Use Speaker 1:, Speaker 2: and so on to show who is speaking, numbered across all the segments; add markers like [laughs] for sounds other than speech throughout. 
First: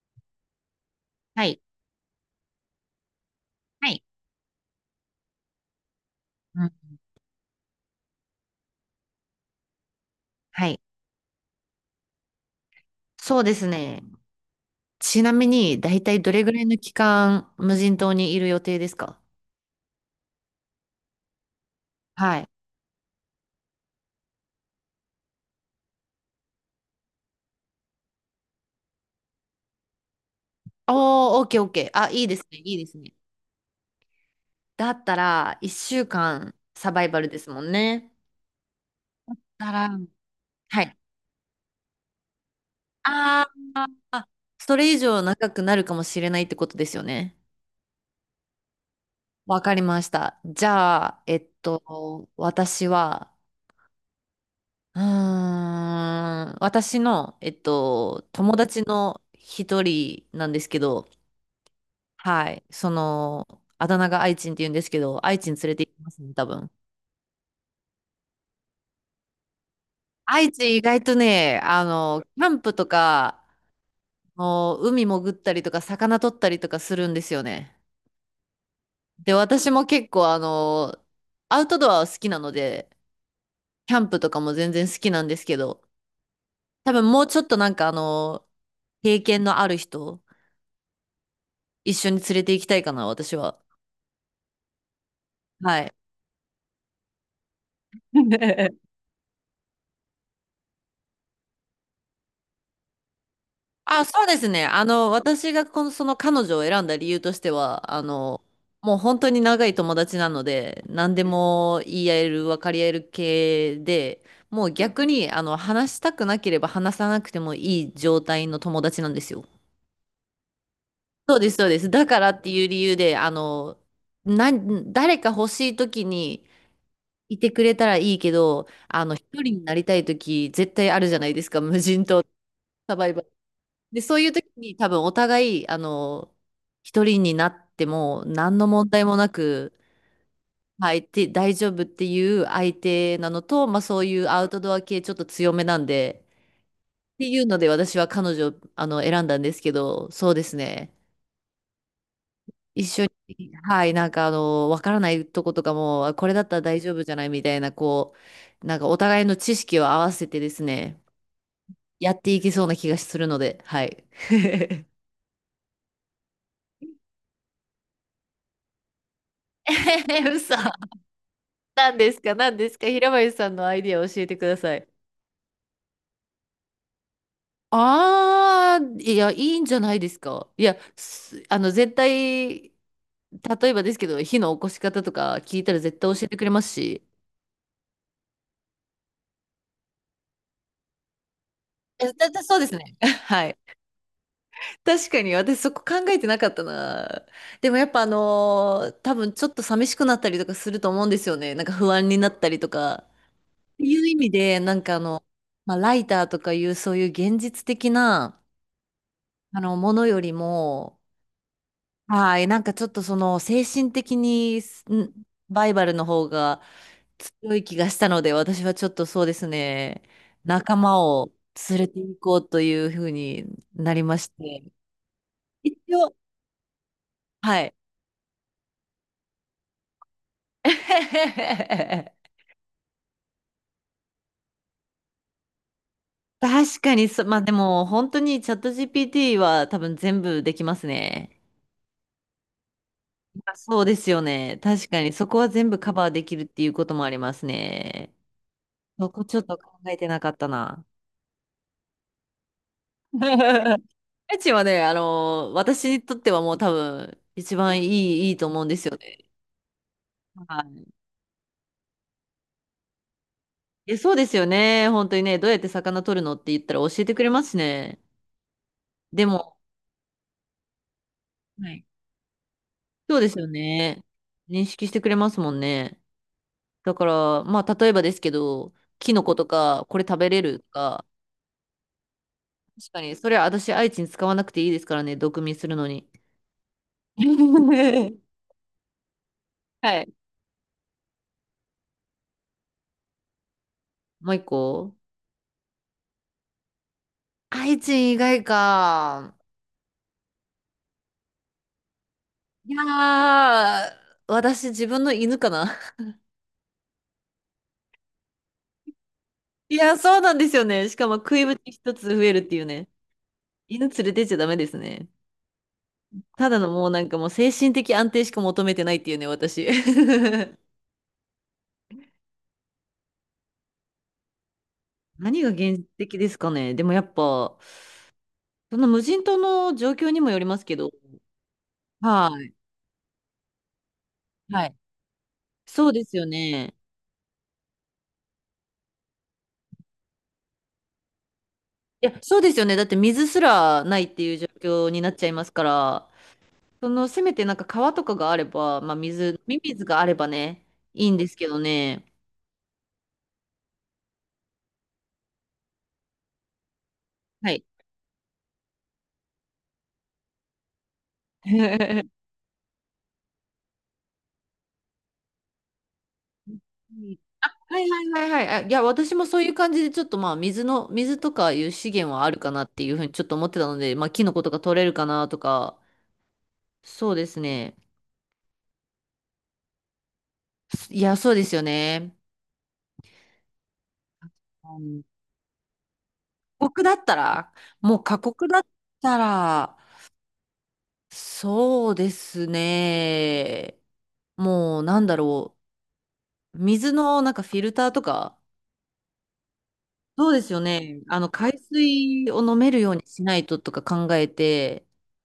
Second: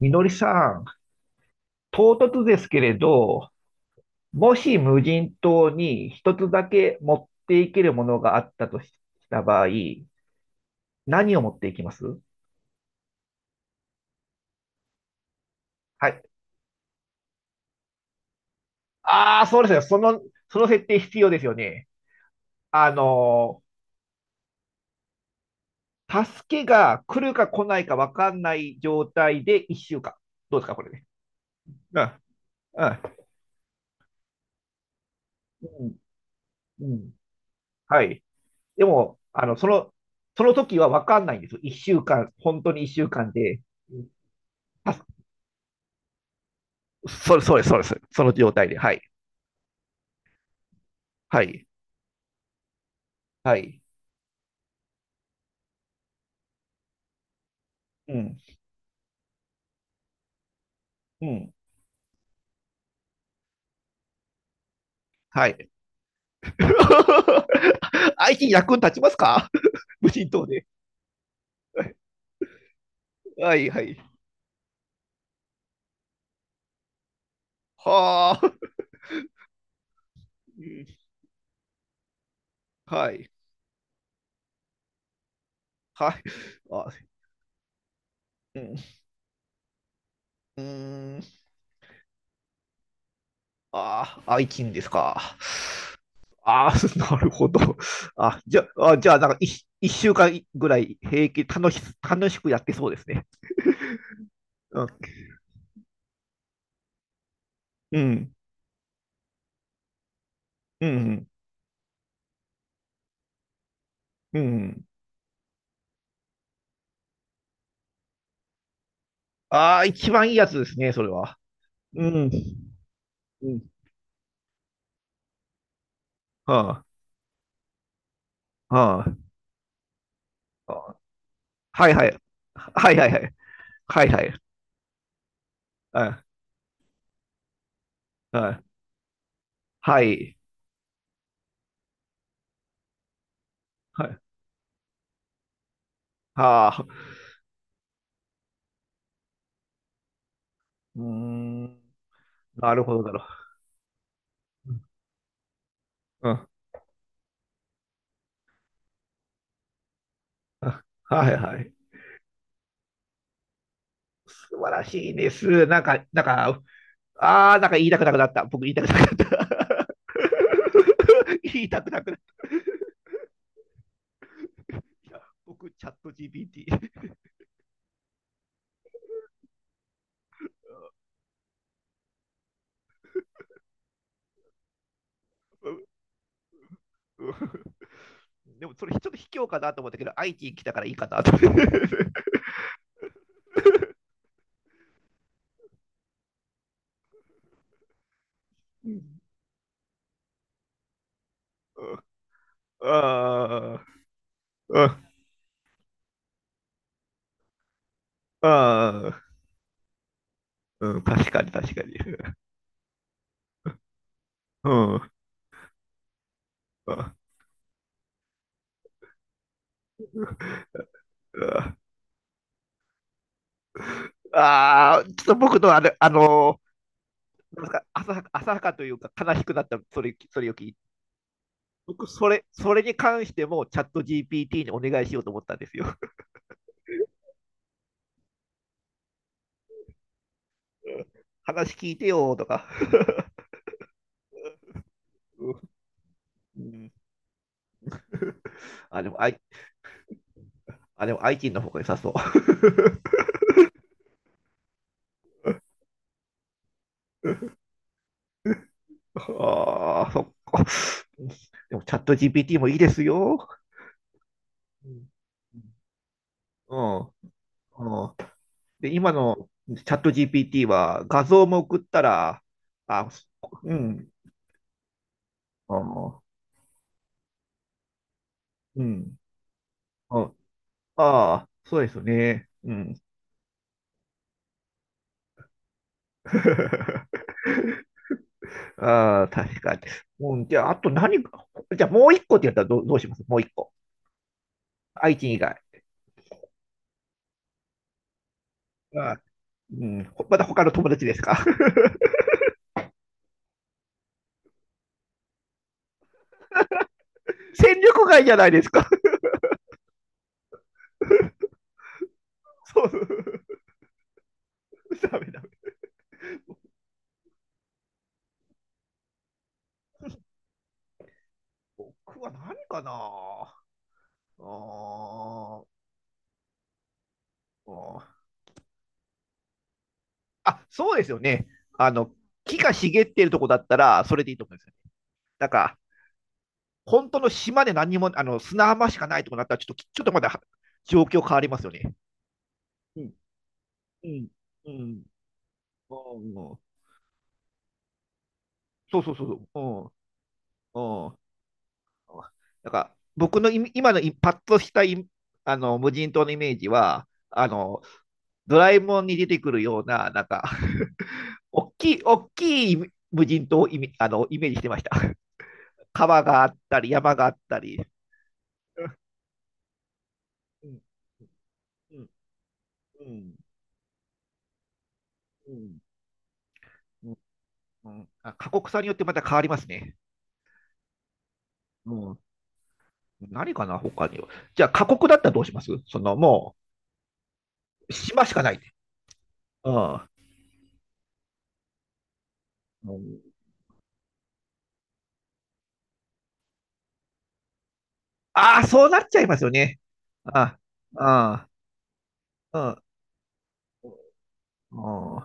Speaker 1: みのりさん、
Speaker 2: はい。
Speaker 1: 唐突ですけれど、
Speaker 2: はい。
Speaker 1: もし無人島に一つだ
Speaker 2: うん、
Speaker 1: け持っていけるものがあったとした場合、
Speaker 2: はい。
Speaker 1: 何を持っていきます？
Speaker 2: そうですね。ちなみに、だい
Speaker 1: は
Speaker 2: たい
Speaker 1: い。
Speaker 2: どれぐらいの期間、無人島にいる予定ですか？
Speaker 1: ああ、そうですよ。その設定必要ですよね。
Speaker 2: はい。
Speaker 1: あの助けが来るか来ないか分かんない状態で1週間。どうですか、これね。
Speaker 2: おー、オッケーオッケー。
Speaker 1: うん。
Speaker 2: あ、いいですね、いい
Speaker 1: う
Speaker 2: です
Speaker 1: ん。
Speaker 2: ね。だったら、
Speaker 1: うん。
Speaker 2: 1週間サ
Speaker 1: う
Speaker 2: バイ
Speaker 1: ん。
Speaker 2: バルですもん
Speaker 1: は
Speaker 2: ね。
Speaker 1: い。でも、そ
Speaker 2: なら、
Speaker 1: の、その時
Speaker 2: は
Speaker 1: は
Speaker 2: い。
Speaker 1: 分かんないんですよ。1週間、本当に1週間
Speaker 2: あ
Speaker 1: で、
Speaker 2: ー、あ、それ以
Speaker 1: 助
Speaker 2: 上長くなるかもしれないってことですよね。
Speaker 1: そうです、そうです。その状態で。はい。
Speaker 2: わかりました。じゃあ、
Speaker 1: はい。
Speaker 2: 私は
Speaker 1: はい。
Speaker 2: 私の、
Speaker 1: うん。
Speaker 2: 友達の一人なんですけど、
Speaker 1: うん。
Speaker 2: はい、あだ名が愛知って言うんですけど、愛
Speaker 1: は
Speaker 2: 知に
Speaker 1: い。
Speaker 2: 連れて行きますね、多分。
Speaker 1: [laughs] IT に役に立ちますか？ [laughs] 無人島
Speaker 2: 愛知
Speaker 1: で。
Speaker 2: 意外とね、キャンプとか、
Speaker 1: はい、はい。
Speaker 2: もう海潜ったりとか、魚取ったりとかするんですよね。
Speaker 1: はあ。
Speaker 2: で、私も結構、
Speaker 1: うん。
Speaker 2: アウトドアは好きなので、
Speaker 1: はい。
Speaker 2: キャンプとかも全然好きなんですけど、
Speaker 1: はい。あ
Speaker 2: 多分もうちょっと
Speaker 1: うん。
Speaker 2: 経験のある人、
Speaker 1: うーん。
Speaker 2: 一緒に連れて行きたいかな、私は。
Speaker 1: ああ、愛人ですか？
Speaker 2: はい。
Speaker 1: ああ、[laughs] なるほど。あ、じゃ
Speaker 2: [laughs]
Speaker 1: あ、あじゃあ、なんか一週間ぐらい平気、楽しくやってそうですね。
Speaker 2: あ、そうですね。
Speaker 1: うん。
Speaker 2: 私がこの、その彼女を選んだ理由としては、
Speaker 1: うん。
Speaker 2: もう本当に長い友達なので、
Speaker 1: う
Speaker 2: 何で
Speaker 1: ん。
Speaker 2: も言い合える、分かり合える系で、
Speaker 1: う
Speaker 2: もう
Speaker 1: ん。
Speaker 2: 逆に、話したくなければ話さなくてもいい状態の友達なんですよ。
Speaker 1: ああ、一番いいやつですね、それは。
Speaker 2: そうです、そうです。
Speaker 1: う
Speaker 2: だか
Speaker 1: ん。
Speaker 2: らっていう理由で、
Speaker 1: うん。
Speaker 2: な、誰か欲しい時に
Speaker 1: は
Speaker 2: いてくれたらいいけど、
Speaker 1: あ、は
Speaker 2: 一人になりたい時
Speaker 1: あ、
Speaker 2: 絶対
Speaker 1: は
Speaker 2: あるじゃないですか、無
Speaker 1: あ、はい、
Speaker 2: 人
Speaker 1: はい。
Speaker 2: 島
Speaker 1: は
Speaker 2: サ
Speaker 1: い、は
Speaker 2: バ
Speaker 1: い、
Speaker 2: イ
Speaker 1: は
Speaker 2: バル。
Speaker 1: い。
Speaker 2: で、
Speaker 1: はい、
Speaker 2: そう
Speaker 1: は
Speaker 2: いう
Speaker 1: い。
Speaker 2: 時に多分お互い、
Speaker 1: はい。
Speaker 2: 一人になっても
Speaker 1: は
Speaker 2: 何
Speaker 1: い。
Speaker 2: の問題もなく、
Speaker 1: はい。
Speaker 2: はい、て大丈夫っていう相手なのと、まあそ
Speaker 1: は
Speaker 2: うい
Speaker 1: い、
Speaker 2: うアウトドア系ちょっと強めなんで、
Speaker 1: はあ。
Speaker 2: っていうので私は彼女を選んだんですけど、そうですね。
Speaker 1: うーん。なる
Speaker 2: 一
Speaker 1: ほど
Speaker 2: 緒
Speaker 1: だろ
Speaker 2: に、はい、わからないとことかも、あこ
Speaker 1: う。う
Speaker 2: れだ
Speaker 1: ん。
Speaker 2: ったら大丈夫じゃないみたいな、お互いの知識を合わせてです
Speaker 1: あ
Speaker 2: ね、
Speaker 1: はいはい。
Speaker 2: やっていけそうな気がするので、はい。
Speaker 1: 素晴ら
Speaker 2: [laughs]
Speaker 1: しいです。なんか、ああ、なんか言いたくなくなった。僕言いたくなくなった。
Speaker 2: 嘘。
Speaker 1: [laughs] 言いたく
Speaker 2: 何
Speaker 1: なく
Speaker 2: で
Speaker 1: なっ
Speaker 2: すか何ですか、平林さんのアイディアを教えてください。
Speaker 1: た。僕、チャット GPT。
Speaker 2: ああ、いや、いいんじゃないですか。いや、すあの、絶対、例えばですけど、火の起こし方とか聞い
Speaker 1: う
Speaker 2: たら
Speaker 1: ん。
Speaker 2: 絶対教えてくれますし。
Speaker 1: うん。でも、それちょっと卑怯かなと思ったけど、IT 来たからいいかなと。[laughs]
Speaker 2: えだだそうですね。[laughs] はい。確かに、私そこ考えてなかったな。でもやっぱ
Speaker 1: うん。
Speaker 2: 多分ちょっと寂しくなったりとかすると思うんですよね。なんか不安になったりとか。っ
Speaker 1: ああ、
Speaker 2: ていう意味で、
Speaker 1: うん。
Speaker 2: まあ、ライターとかいうそういう現実的な、
Speaker 1: ああ、
Speaker 2: ものより
Speaker 1: う
Speaker 2: も、
Speaker 1: ん、確かに確かに。
Speaker 2: はい。なんかちょっとその精神的に
Speaker 1: うん。
Speaker 2: バイバルの方が強い気がしたので、私はちょっとそうですね、仲間を連れて行こうというふうになりまして。
Speaker 1: ああー、ちょっと僕の
Speaker 2: 一
Speaker 1: あれ、
Speaker 2: 応、は
Speaker 1: なん
Speaker 2: い。
Speaker 1: か浅はかというか悲しくなった、それを聞いて。僕、
Speaker 2: [laughs]
Speaker 1: それに関してもチャット GPT にお願いしようと思ったんですよ。
Speaker 2: 確かにそ、まあでも本当にチャット GPT は多分全部できますね。
Speaker 1: 話聞いてよーとか。
Speaker 2: あ、そうですよね。確かにそこは全部カバーできるっ
Speaker 1: う
Speaker 2: ていうこ
Speaker 1: ん。
Speaker 2: ともありますね。
Speaker 1: あ、で
Speaker 2: そ
Speaker 1: も、
Speaker 2: こ
Speaker 1: あ
Speaker 2: ち
Speaker 1: い、
Speaker 2: ょっと考えてなかったな。
Speaker 1: あ、でもアイティ t の方が良さそう。[laughs]
Speaker 2: [laughs] ライチはね、私にとってはもう多分、一番いい、いいと思うんですよね。
Speaker 1: ああ、そっか。
Speaker 2: は
Speaker 1: でも、チャット GPT もいいですよ。
Speaker 2: い。え、そうですよ
Speaker 1: う
Speaker 2: ね。
Speaker 1: ん。
Speaker 2: 本当にね、どうやって魚取るのって言った
Speaker 1: う
Speaker 2: ら教
Speaker 1: ん。
Speaker 2: えてくれますしね。
Speaker 1: うん。で、今
Speaker 2: で
Speaker 1: の
Speaker 2: も、
Speaker 1: チャット GPT は画像も
Speaker 2: は
Speaker 1: 送っ
Speaker 2: い、
Speaker 1: たら、あ、
Speaker 2: そうですよ
Speaker 1: う
Speaker 2: ね。
Speaker 1: ん、
Speaker 2: 認識してくれますもん
Speaker 1: あ
Speaker 2: ね。
Speaker 1: ー、
Speaker 2: だから、まあ、例えばですけど、
Speaker 1: う
Speaker 2: キ
Speaker 1: ん、
Speaker 2: ノコとか、これ食べ
Speaker 1: あ、
Speaker 2: れるとか、
Speaker 1: あー、そうですね。う
Speaker 2: 確か
Speaker 1: ん。
Speaker 2: に、それは私、愛知に使わなくていいですからね、毒味するのに。
Speaker 1: [laughs]
Speaker 2: [laughs]
Speaker 1: ああ、確かに。
Speaker 2: はい。
Speaker 1: うん、じゃあ、あと何か、じゃあもう一個って言ったらどうします？もう一個。
Speaker 2: もう一個、
Speaker 1: 愛知以外。
Speaker 2: 愛知以外
Speaker 1: あー、
Speaker 2: か。
Speaker 1: うん、まだ他の友達ですか？ [laughs]
Speaker 2: いやー、私自分の犬かな。[laughs]
Speaker 1: 戦力外じゃないですか？
Speaker 2: いやー、そうなんですよね。しかも食いぶち一つ増えるっていう
Speaker 1: [laughs] そ
Speaker 2: ね。
Speaker 1: う。
Speaker 2: 犬連れてっちゃダメです
Speaker 1: [laughs]
Speaker 2: ね。
Speaker 1: ダメダメ。
Speaker 2: ただのもうなんかもう精神的安定しか求めてないっていうね、私。[laughs]
Speaker 1: 僕は何かなあ
Speaker 2: 何が
Speaker 1: ー、
Speaker 2: 現実的ですかね。でもやっぱ、
Speaker 1: あー、
Speaker 2: その無人島の状況にもよります
Speaker 1: あ、
Speaker 2: けど。
Speaker 1: そうですよね。あの、
Speaker 2: は
Speaker 1: 木が茂っているとこだったら、それでいいと思
Speaker 2: い。
Speaker 1: うんです
Speaker 2: は
Speaker 1: よ
Speaker 2: い。
Speaker 1: ね。だから、
Speaker 2: そうですよね。
Speaker 1: 本当の島で何にも、砂浜しかないとこだったら、ちょっとまだ状況変わりますよね。
Speaker 2: いや、そうですよね。だって
Speaker 1: うん、
Speaker 2: 水すらない
Speaker 1: う
Speaker 2: って
Speaker 1: ん、
Speaker 2: いう状
Speaker 1: う
Speaker 2: 況に
Speaker 1: ん、
Speaker 2: なっちゃいますか
Speaker 1: う
Speaker 2: ら。
Speaker 1: ん。うん。
Speaker 2: その、せめてなんか川とかがあれば、まあ
Speaker 1: そうそうそ
Speaker 2: 水、
Speaker 1: う
Speaker 2: 飲み水
Speaker 1: そ
Speaker 2: があればね、
Speaker 1: う、うん、
Speaker 2: い
Speaker 1: う
Speaker 2: いん
Speaker 1: ん。
Speaker 2: ですけどね。
Speaker 1: なんか僕の今のパッとしたあの無人島のイメージは、
Speaker 2: はい。
Speaker 1: ドラえもんに出てくるような、なんか、大きい、
Speaker 2: [laughs]
Speaker 1: 大きい無人島をイメージしてました。川があったり、山があった
Speaker 2: は
Speaker 1: り。
Speaker 2: いはいはいはい。あ、いや、私もそういう感じで、ちょっとまあ、水
Speaker 1: うん、
Speaker 2: の、水とかいう資
Speaker 1: うん、
Speaker 2: 源はあるかなっていうふ
Speaker 1: う
Speaker 2: うにちょっ
Speaker 1: ん、
Speaker 2: と思ってたので、まあ、キノコとか取れるかなと
Speaker 1: う
Speaker 2: か、
Speaker 1: ん、う
Speaker 2: そう
Speaker 1: ん、
Speaker 2: ですね。
Speaker 1: うんあ、過酷さによってまた変わりますね。
Speaker 2: いや、そうですよ
Speaker 1: う
Speaker 2: ね。
Speaker 1: ん。何かな、他には。じゃあ、
Speaker 2: う
Speaker 1: 過
Speaker 2: ん、
Speaker 1: 酷だったらどうします？その、も
Speaker 2: 過酷だったら、
Speaker 1: う、
Speaker 2: もう過
Speaker 1: 島しか
Speaker 2: 酷
Speaker 1: な
Speaker 2: だ
Speaker 1: い。
Speaker 2: った
Speaker 1: う
Speaker 2: ら、
Speaker 1: ん。
Speaker 2: そうです
Speaker 1: うん。
Speaker 2: ね。なんだろう。水のなんかフィルターとか、
Speaker 1: ああ、そうなっちゃいますよね。
Speaker 2: そうです
Speaker 1: あ、
Speaker 2: よね。あの、
Speaker 1: あ、
Speaker 2: 海水を飲め
Speaker 1: あ、
Speaker 2: るようにしないととか考え
Speaker 1: う
Speaker 2: て、
Speaker 1: ん、うん、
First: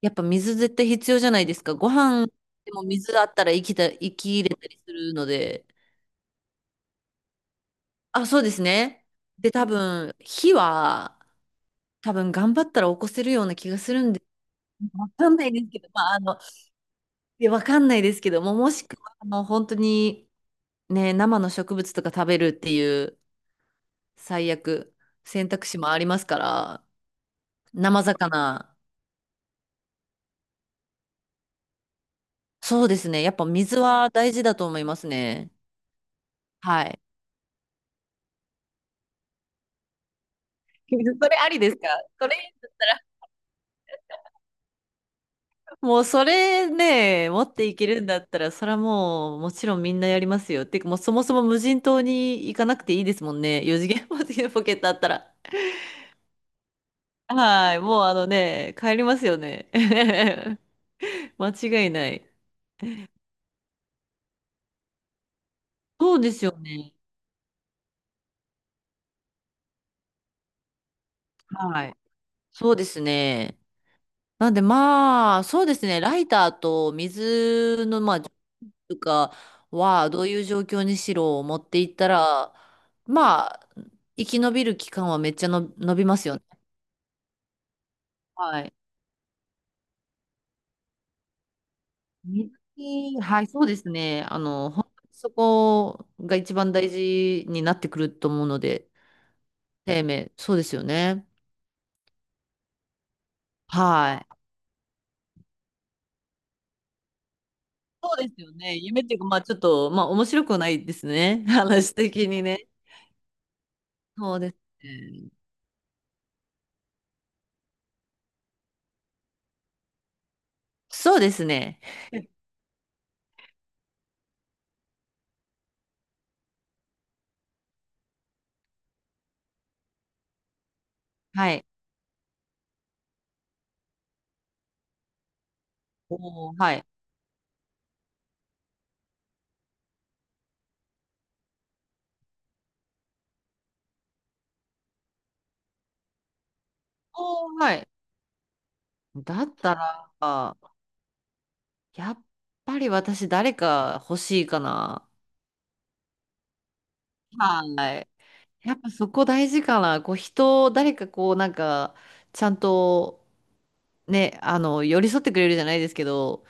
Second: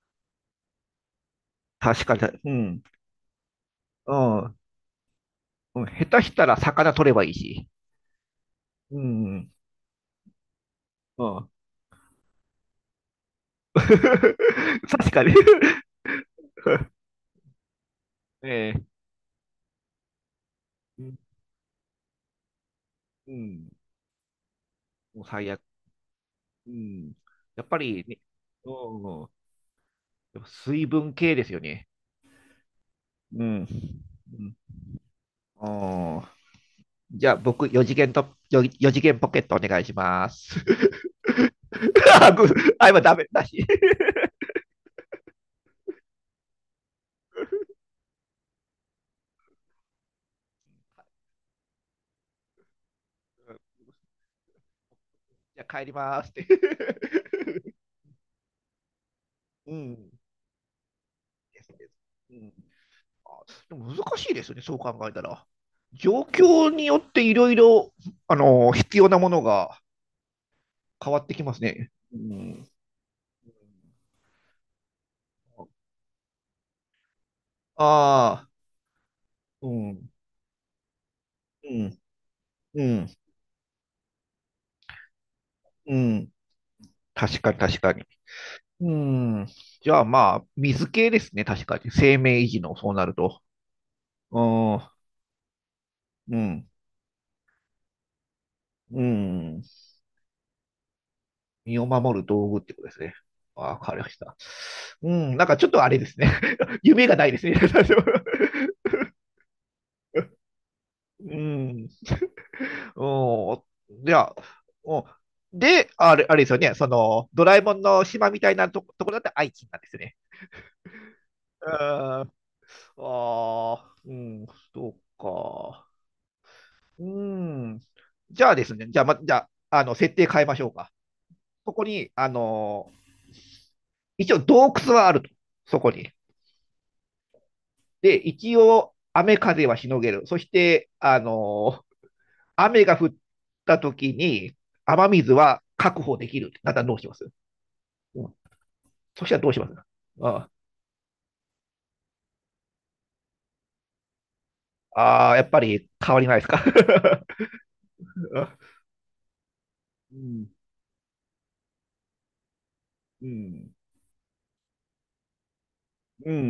Speaker 2: やっぱ水絶対必要じゃないですか。ご
Speaker 1: 確かに、
Speaker 2: 飯
Speaker 1: う
Speaker 2: で
Speaker 1: ん、
Speaker 2: も水あったら
Speaker 1: う
Speaker 2: 生き
Speaker 1: ん、
Speaker 2: 入
Speaker 1: う
Speaker 2: れたりするので。
Speaker 1: ん、下手したら魚取ればいいし。
Speaker 2: あ、そうです
Speaker 1: う
Speaker 2: ね。
Speaker 1: ん、う
Speaker 2: で、
Speaker 1: ん。
Speaker 2: 多分、火は、多分頑張ったら起こせるような気
Speaker 1: [laughs]
Speaker 2: がするんで、[laughs] わ
Speaker 1: 確か
Speaker 2: か
Speaker 1: にね。
Speaker 2: んないですけど、いやわかんないですけども、も
Speaker 1: [laughs] え、
Speaker 2: しくは、本当に、
Speaker 1: う
Speaker 2: ね、
Speaker 1: ん、
Speaker 2: 生の植物とか食べるっていう、
Speaker 1: うん。
Speaker 2: 最悪、
Speaker 1: もう
Speaker 2: 選
Speaker 1: 最悪。
Speaker 2: 択肢もありますか
Speaker 1: う
Speaker 2: ら、
Speaker 1: ん。やっぱ
Speaker 2: 生
Speaker 1: りね、う
Speaker 2: 魚。
Speaker 1: ん、やっぱ水分系ですよね。
Speaker 2: そうですね。やっ
Speaker 1: う
Speaker 2: ぱ
Speaker 1: ん。う
Speaker 2: 水は大事
Speaker 1: ん。
Speaker 2: だと思いますね。
Speaker 1: お
Speaker 2: はい。
Speaker 1: じゃあ、僕、4次元と、よ四次元ポケットお願いします。
Speaker 2: [laughs] それありですか？
Speaker 1: [laughs]
Speaker 2: そ
Speaker 1: あ、
Speaker 2: れ
Speaker 1: ぐ
Speaker 2: だった
Speaker 1: 今
Speaker 2: ら
Speaker 1: ダメだし。
Speaker 2: [laughs] もうそれね、持っていけるんだったら、それはもうもちろんみんなやりますよ。ってかもうそもそも無人島に行かなくていいですもんね。四次元ポケ [laughs] ットあったら。
Speaker 1: じゃあ、帰りますって。
Speaker 2: はい。
Speaker 1: [laughs]
Speaker 2: もうあのね、帰りますよね。
Speaker 1: うん。
Speaker 2: [laughs] 間
Speaker 1: ですで
Speaker 2: 違い
Speaker 1: す
Speaker 2: ない。
Speaker 1: うん、あでも難しいですね、そう考えたら。
Speaker 2: そう
Speaker 1: 状
Speaker 2: ですよ
Speaker 1: 況に
Speaker 2: ね。
Speaker 1: よっていろいろ、必要なものが変わってきます
Speaker 2: は
Speaker 1: ね。
Speaker 2: い。
Speaker 1: うん。
Speaker 2: そうですね。なんでまあ、そうですね、ライターと水の、まあ、と
Speaker 1: ああ、
Speaker 2: か
Speaker 1: う
Speaker 2: は、
Speaker 1: ん。
Speaker 2: どういう状況にしろ持っ
Speaker 1: う
Speaker 2: ていっ
Speaker 1: ん。
Speaker 2: たら、
Speaker 1: うん、
Speaker 2: まあ、生き延びる期間はめっちゃの伸
Speaker 1: う
Speaker 2: びます
Speaker 1: ん。
Speaker 2: よね。
Speaker 1: 確かに確かに。
Speaker 2: はい。
Speaker 1: うん。じゃあまあ、水系ですね、確かに。生命維持の、そうなる
Speaker 2: 水
Speaker 1: と。
Speaker 2: はい、そうですね。
Speaker 1: うん、う
Speaker 2: そこが
Speaker 1: ん、
Speaker 2: 一番大事になってくると思うので、
Speaker 1: うん。
Speaker 2: 生命、そうですよね。
Speaker 1: 身を守る道具ってことですね。わかりまし
Speaker 2: は
Speaker 1: た。
Speaker 2: い。
Speaker 1: うん、なんかちょっとあれですね。[laughs] 夢がないですね。
Speaker 2: そうですよね。夢っていうか、まあちょっと、まあ面白くないです
Speaker 1: [laughs] う
Speaker 2: ね。[laughs]
Speaker 1: ん。
Speaker 2: 話的にね。
Speaker 1: うん。じゃあ、
Speaker 2: そうです
Speaker 1: うん
Speaker 2: ね。
Speaker 1: で、あれですよね。その、ドラえもんの島みたいなところだって愛知なんですね。
Speaker 2: そうです
Speaker 1: うん。
Speaker 2: ね。
Speaker 1: ああ、うん、そうか。うーん。じゃあですね、じゃあ、ま、じゃあ、設定変えましょうか。
Speaker 2: はい。
Speaker 1: ここに、一応洞窟はあると。そこに。
Speaker 2: おー、はい。
Speaker 1: で、一応、雨風はしのげる。そして、雨が降った時に、雨水は確保できる。だったらどうします？
Speaker 2: おー、はい。
Speaker 1: うん。そしたら
Speaker 2: だ
Speaker 1: どう
Speaker 2: っ
Speaker 1: します？
Speaker 2: たら、
Speaker 1: あ
Speaker 2: やっぱり私誰か欲しいかな。
Speaker 1: あー、やっぱり変わりないですか？ [laughs]
Speaker 2: はい。やっぱそこ大事かな。こ
Speaker 1: う
Speaker 2: う
Speaker 1: ん、
Speaker 2: 人、誰かこうなんか、ちゃんと
Speaker 1: うん、
Speaker 2: ね、寄り添ってくれるじゃないですけ
Speaker 1: うん、う
Speaker 2: ど、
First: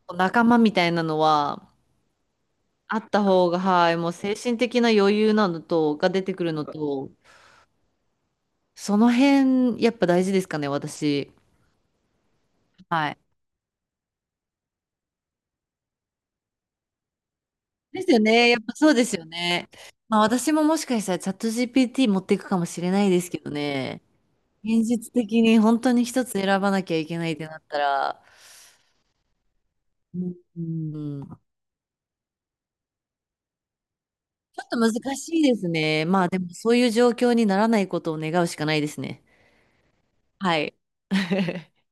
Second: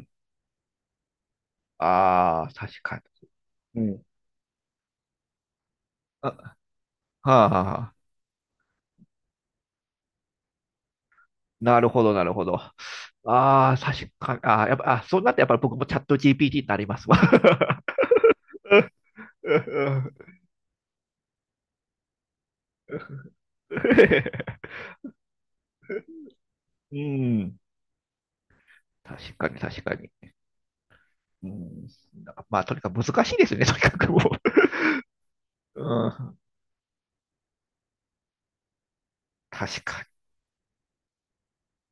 Speaker 1: ん。
Speaker 2: 仲間みたいなのは
Speaker 1: ああ、確
Speaker 2: あ
Speaker 1: か
Speaker 2: った方が、
Speaker 1: に。
Speaker 2: は
Speaker 1: う
Speaker 2: い、
Speaker 1: ん。
Speaker 2: もう精神的な余裕なのと、が出
Speaker 1: あ、
Speaker 2: て
Speaker 1: は
Speaker 2: くるのと、
Speaker 1: あ、はあはあ。
Speaker 2: その辺、やっぱ大事ですかね、私。
Speaker 1: なるほど、なるほど。あ
Speaker 2: はい、
Speaker 1: あ、確かに。ああ、やっぱ、そうなってやっぱり僕もチャット GPT になりますわ。
Speaker 2: で
Speaker 1: [laughs]
Speaker 2: すよね。やっぱそうですよね。まあ私ももしかしたらチャット GPT 持っていくかもしれないですけどね。現実的に本当に一つ選ばなき
Speaker 1: う
Speaker 2: ゃいけないってな
Speaker 1: ん。
Speaker 2: ったら、
Speaker 1: 確かに、確かに。
Speaker 2: うん、ちょ
Speaker 1: うん。まあ、とにかく難しいですね、とにかくも
Speaker 2: っと難しいです
Speaker 1: う。う
Speaker 2: ね。まあ
Speaker 1: ん。
Speaker 2: でもそういう状況にならないことを願うしかないですね。
Speaker 1: 確かに。
Speaker 2: はい。[laughs]